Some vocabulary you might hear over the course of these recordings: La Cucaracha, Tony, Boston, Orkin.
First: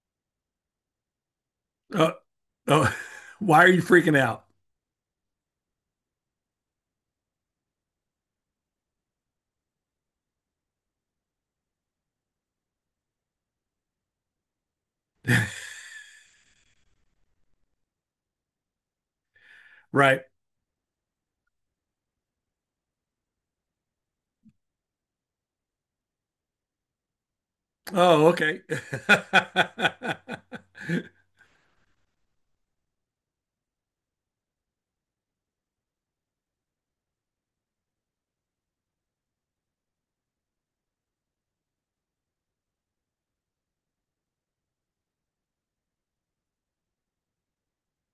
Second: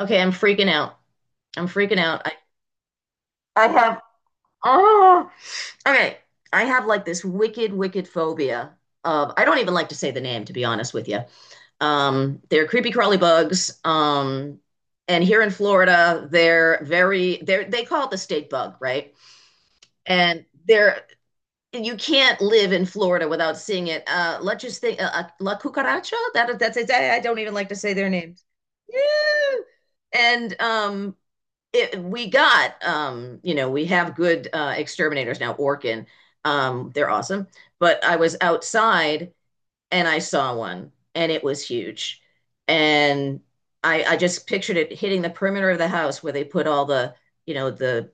Okay, I'm freaking out. I'm freaking Oh, out. Oh, why are I you have freaking out? oh, okay. I have like this wicked, wicked phobia of I don't even like to say the name, to be honest with you. They're creepy crawly bugs. And here in Florida, they call it the state bug, right? Right. And they're you can't live in Florida without seeing it. Let's just think, La Cucaracha. That's it. I don't even like to say their Oh, names. okay. Yeah. And we got we have good exterminators now, Orkin. They're awesome, but I was outside and I saw one and it was huge. And I just pictured it hitting the perimeter of the house where they put all the, you know the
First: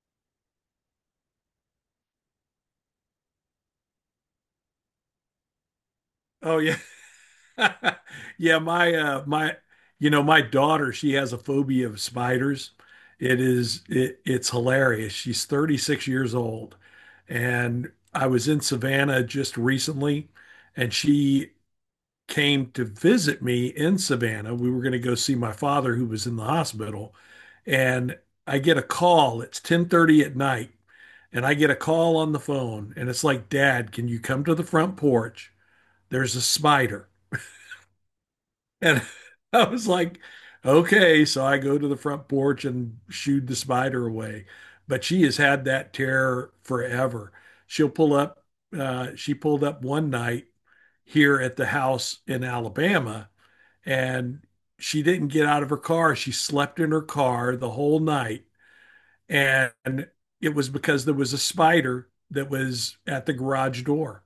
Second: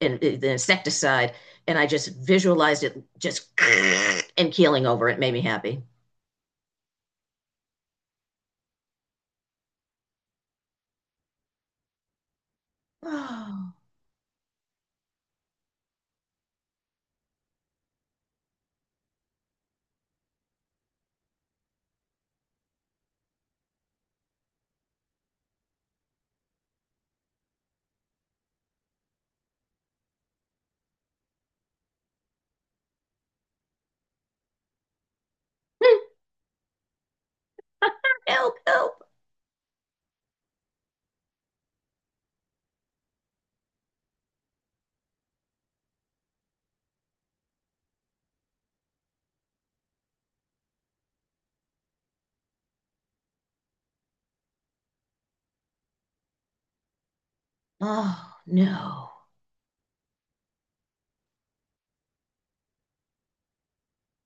the insecticide. And I just visualized it just and keeling over. It made me happy. Oh yeah. Yeah, my you know, my daughter, she has a phobia of spiders. It Oh. is it's hilarious. She's 36 years old. And I was in Savannah just recently and she came to visit me in Savannah. We were going to go see my father who was in the hospital and I get a call. It's 10:30 at night, and I get a call on the phone, and it's like, Dad, can you come to the front porch? There's a spider. Help, And help. I was like, okay. So I go to the front porch and shooed the spider away. But she has had that terror forever. She'll pull up, she pulled up one night here at the house in Alabama, and she didn't get out of her car. She slept in her car the whole Oh night. no. And it was because there was a spider that was at the garage door.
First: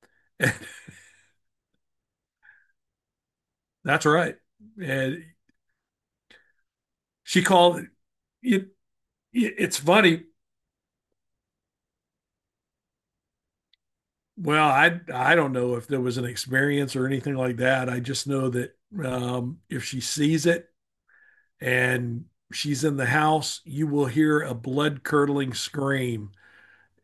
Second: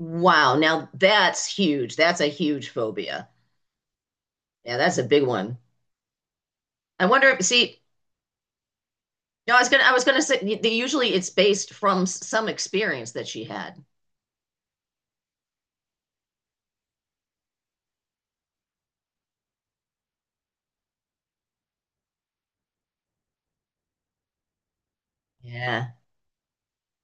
Wow, now that's huge. That's a huge phobia. That's right. Yeah, that's a big And one. I wonder she if, called see, it, no, it I was it's gonna funny. say usually it's based from some experience that she had. Well, I don't know if there was an experience or anything like that. I just know that if she sees it and she's in the house, you will hear a blood curdling Yeah. scream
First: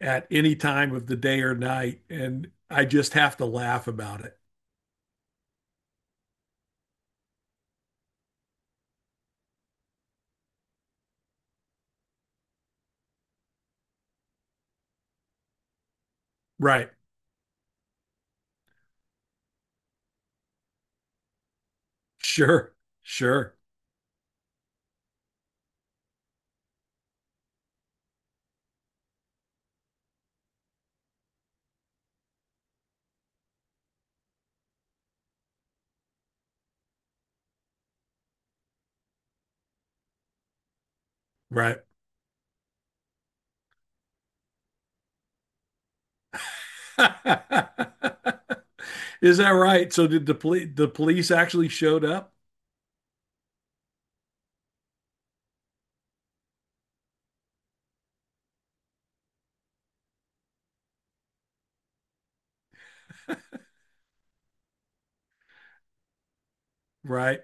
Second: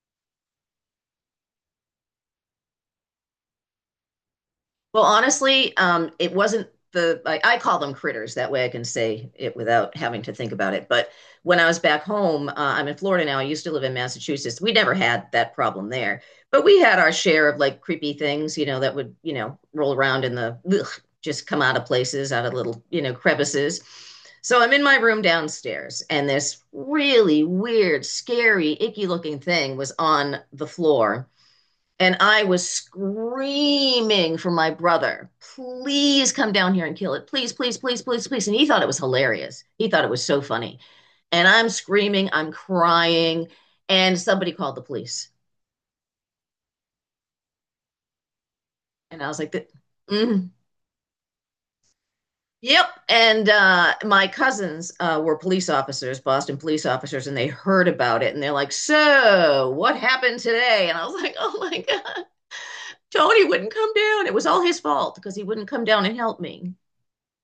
at any time of the day or night, and I just have to laugh about it. Well, honestly, it wasn't I call them critters. That way I can say it without having to think about it. But when I was back home, I'm in Florida now. I used to live in Massachusetts. We never had that problem there, but we Right? had our share of like creepy things, you know, that would, you know, roll around in the, ugh, just come out of places, out of Sure. little, you know, Sure. crevices. So I'm in my room downstairs, and this really weird, scary, icky looking thing was on the floor, and I was screaming for my brother, please come down here and kill it. Please, please, please, please, please. And he thought it was hilarious. He thought it was so funny. And I'm Right. screaming, I'm crying. And somebody called the police. And I was Is that like, right? So did mm, the police actually showed up? yep. And my cousins were police officers, Boston police officers, and they heard about it. And they're like, so what happened today? And I was like, oh my God, Tony wouldn't come down. It was all his fault because he wouldn't come down and help me. Right.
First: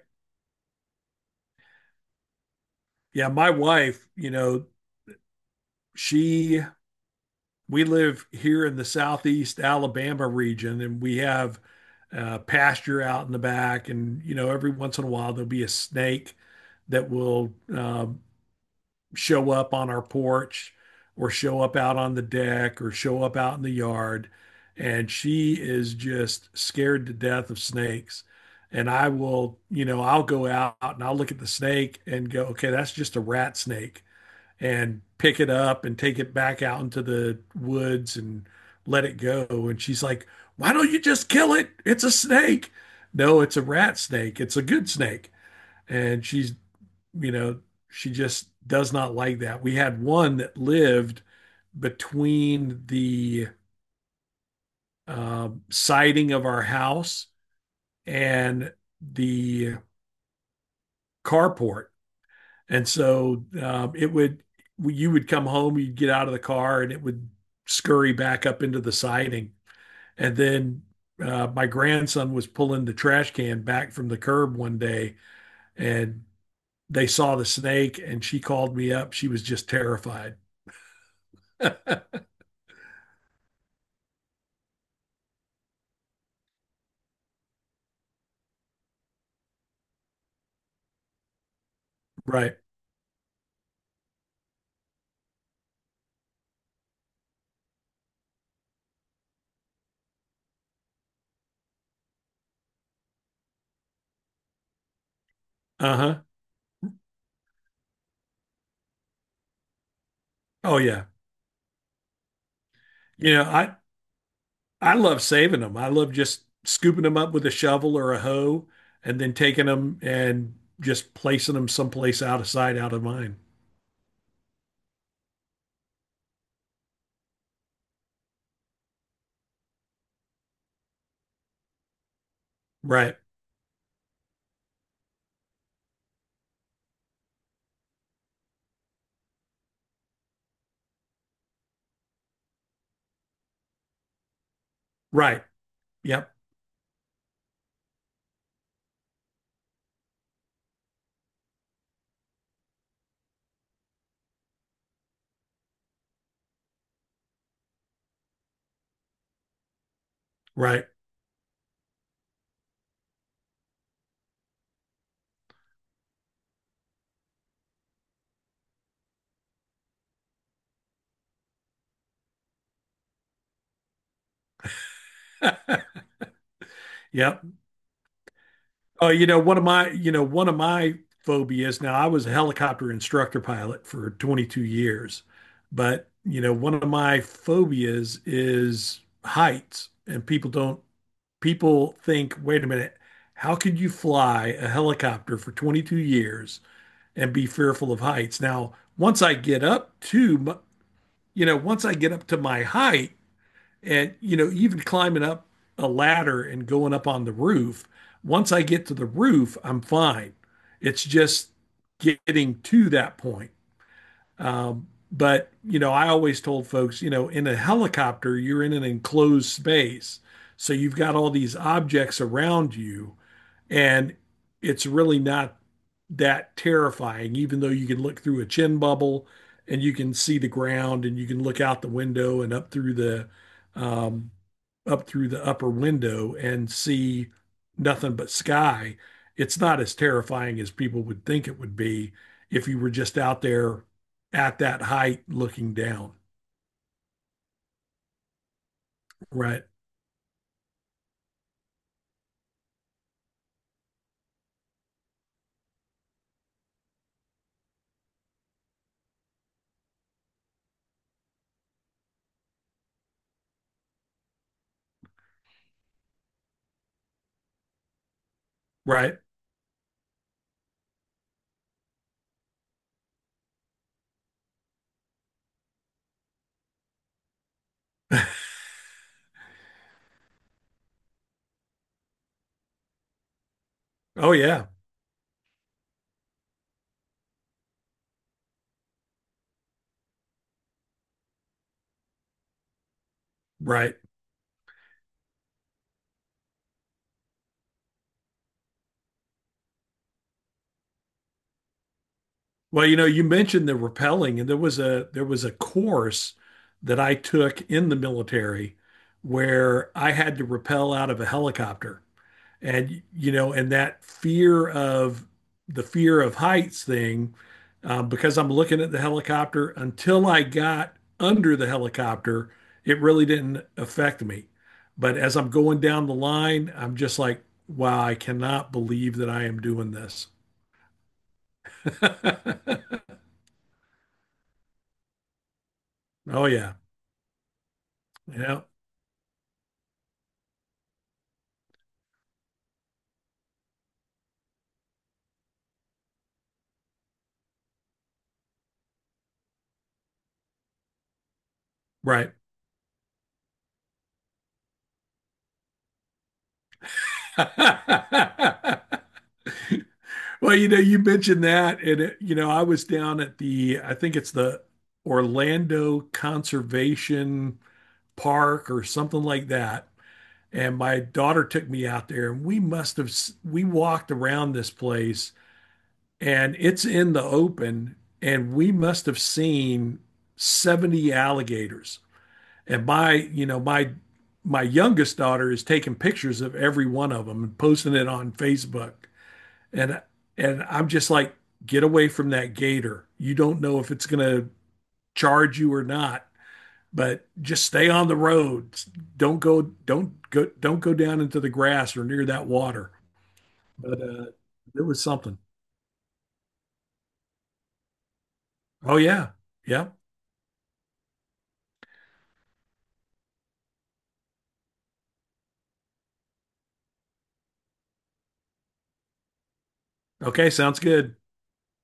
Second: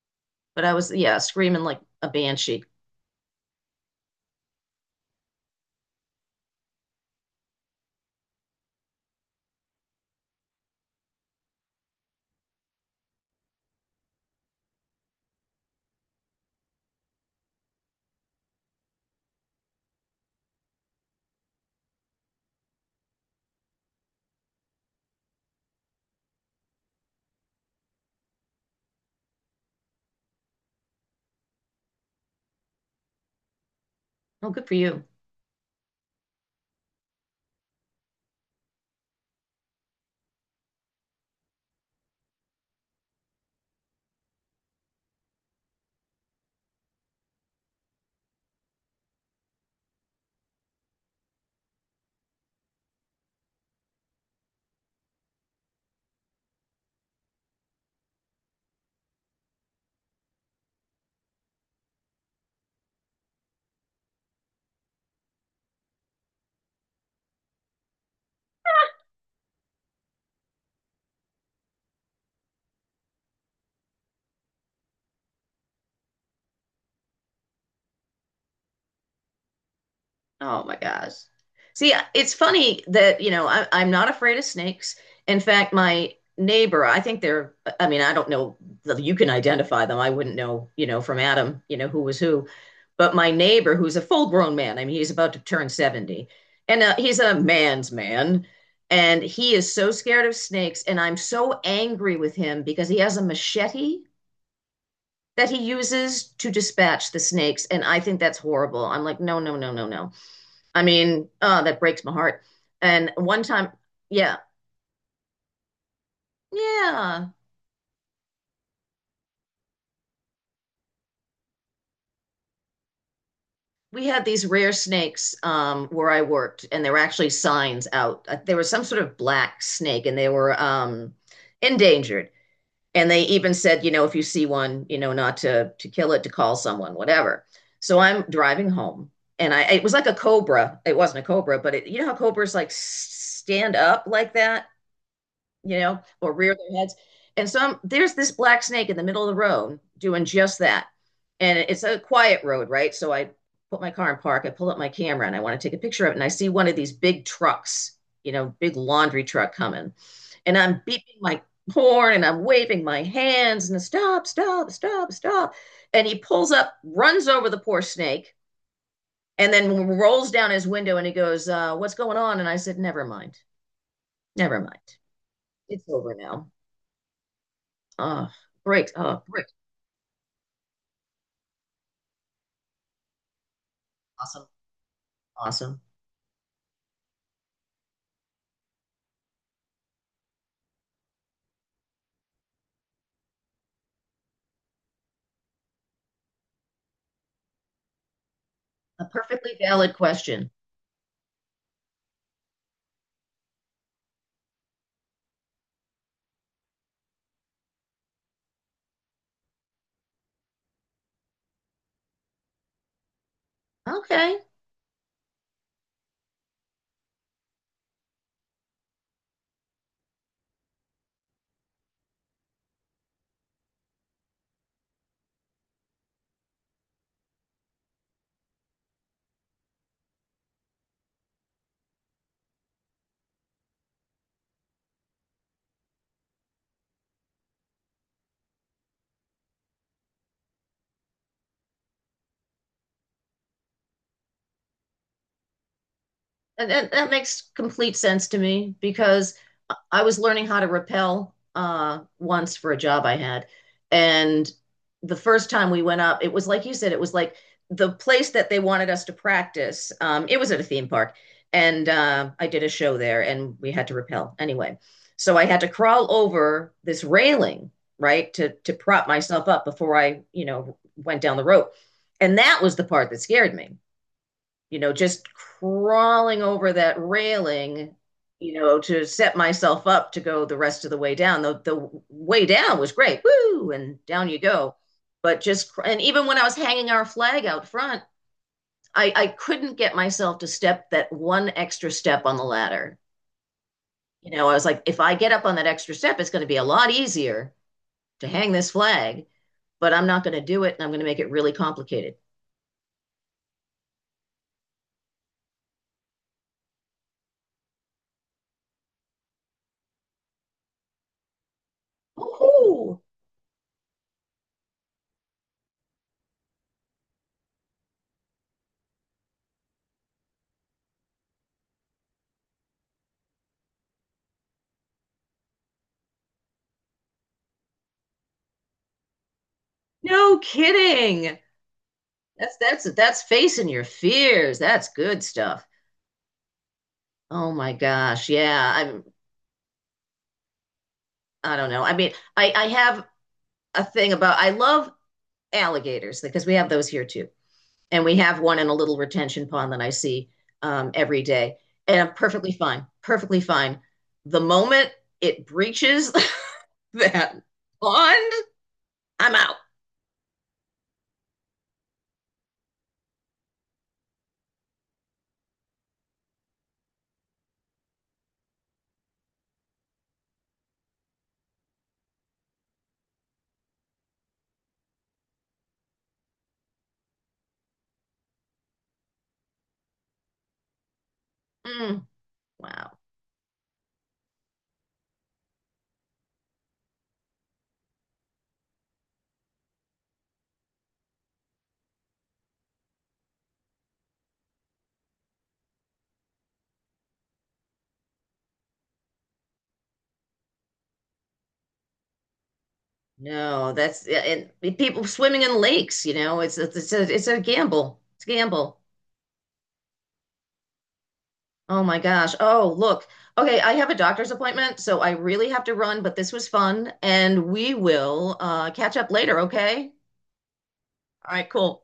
But I was, yeah, screaming like a banshee. Yeah, my wife, you know, she we live here in the southeast Alabama region, and we have pasture out in the back, and you know every once in a while there'll be a snake that will show up on our porch or show up out on the deck or show up out in the yard. And she is just scared to death of snakes. And I will, you know, I'll go out and I'll look at the snake and go, okay, that's just a rat snake, Oh, good for and you. pick it up and take it back out into the woods and let it go. And she's like, why don't you just kill it? It's a snake. No, it's a rat snake. It's a good snake. And she's you know, she just does not like that. We had one that lived between the siding of our house and the carport. And so it would, you would come home, you'd get out of the car, and it would scurry back up into the siding. And then my grandson was pulling the trash can back from the curb one day, and they saw the snake, and she called me up. She was just terrified. Oh my gosh. See, it's funny that, you know, I'm not afraid of snakes. In fact, my neighbor, I think they're, I mean, I don't know that you can identify them. I wouldn't know, you know, from Adam, you know, who was who. Right. But my neighbor, who's a full grown man, I mean, he's about to turn 70, and he's a man's man. And he is so scared of snakes. And I'm so angry with him because he has a machete that he Uh-huh. uses to dispatch the snakes. And I think that's horrible. I'm like, no, no, no, no, no. Oh I yeah. mean, oh, that breaks my heart. And You one know, time, I yeah, I love saving them. I love just scooping them yeah, up with a shovel or a hoe and then taking them and just placing them someplace out of sight, out of mind. we had these rare snakes where I worked, and there were actually signs out. There was some sort of black snake, and they were endangered. And Right. they even said, you know, if you see one, you know, not to kill it, to call someone, whatever. So I'm driving home, and I it was like a cobra. It wasn't a cobra, but it, you know how cobras like stand up like that, Right. you know, Yep. or rear their heads. And so I'm, there's this black snake in the middle of the road doing just that. And it's a quiet road, right? So I put my car in park. I pull up my camera and I want to take a picture of it. And I see one of these big trucks, you know, big laundry truck coming, and I'm Right. beeping my horn and I'm waving my hands and stop, stop, stop, stop. And he pulls up, runs over the poor snake, and then rolls down his window and he goes, what's going on? And I said, never mind. Never mind. It's over now. Yep. Oh, great. Oh, Oh, you know, great. One of my phobias now, I was a helicopter instructor pilot for Awesome. 22 years, Awesome. but you know, one of my phobias is heights, and people don't people think, wait a minute, how could you fly a helicopter for 22 years and be fearful of heights? Now, A once I perfectly get valid up question. to, you know, once I get up to my height and, you know, even climbing up a ladder and going up on the roof, once I get to the roof, I'm fine. It's just getting to that point. Okay. But you know, I always told folks, you know, in a helicopter, you're in an enclosed space, so you've got all these objects around you, and it's really not that terrifying, even though you can look through a chin bubble and you can see the ground and you can look out the window and um, up through the upper window and see nothing but sky. It's not as terrifying as people would think it would be if you were just out there at that height looking down. And that, that makes complete sense to me because Right. I was learning how to rappel once for a job I had. And the first time we went up, it was like you said, it was like the place that they wanted us to practice. It was at a theme park. And I did a show there and we had to rappel anyway. So I had to crawl over this railing, right, to prop Right. myself up before I, you know, went down the rope. And that was the part that scared me, you know, just crawling over that railing, you know, to set myself up to go the rest of the way down. The way down was great. Woo! And down Oh you yeah. go. But just and even when I was hanging our flag out front, I couldn't get myself to step that one extra step on the ladder. Right. You know, I was like, if I get up on that extra step, it's going to be a lot easier to hang this flag, but I'm not going to do it and I'm going to make it really complicated. Well, you know, you mentioned the rappelling, and there was a course that I took in the military where I had to rappel out of a helicopter. Oh, And you know, and that fear of the fear of heights thing, because I'm looking at the helicopter until I got under the helicopter, it really didn't affect me. But as I'm going down the line, I'm just like, wow, I cannot believe that I am doing this. no kidding. That's that's facing your fears. That's good stuff. Oh yeah. Oh my gosh. Yeah. Yeah. I'm I don't know. I mean, I have a thing about I love alligators because we have those here too. And we have one in a little retention pond that I see every day. And I'm Right. perfectly fine. Perfectly fine. The moment it breaches that pond, I'm out. Well, you know, you mentioned that, and it, you know, I was down at the, I think it's the Orlando Conservation Park or something like that, and my daughter took me out there, and we must have s- we walked around this place, and it's in the open, and we must have seen 70 alligators. Mm, And wow. my, you know, my youngest daughter is taking pictures of every one of them and posting it on Facebook, and and I'm just like, get away from that gator. You don't know if it's going to charge you or not, but just stay on the road. Don't go down into the grass or near that water. No, But that's yeah, and it was people something. swimming in lakes, you know, it's a it's a gamble. It's a gamble. Oh yeah, yeah. Oh my gosh. Oh, look. Okay, I have a doctor's appointment, so I really have to run, but this was fun, and we will catch up later, okay? Okay, sounds good. All right, cool.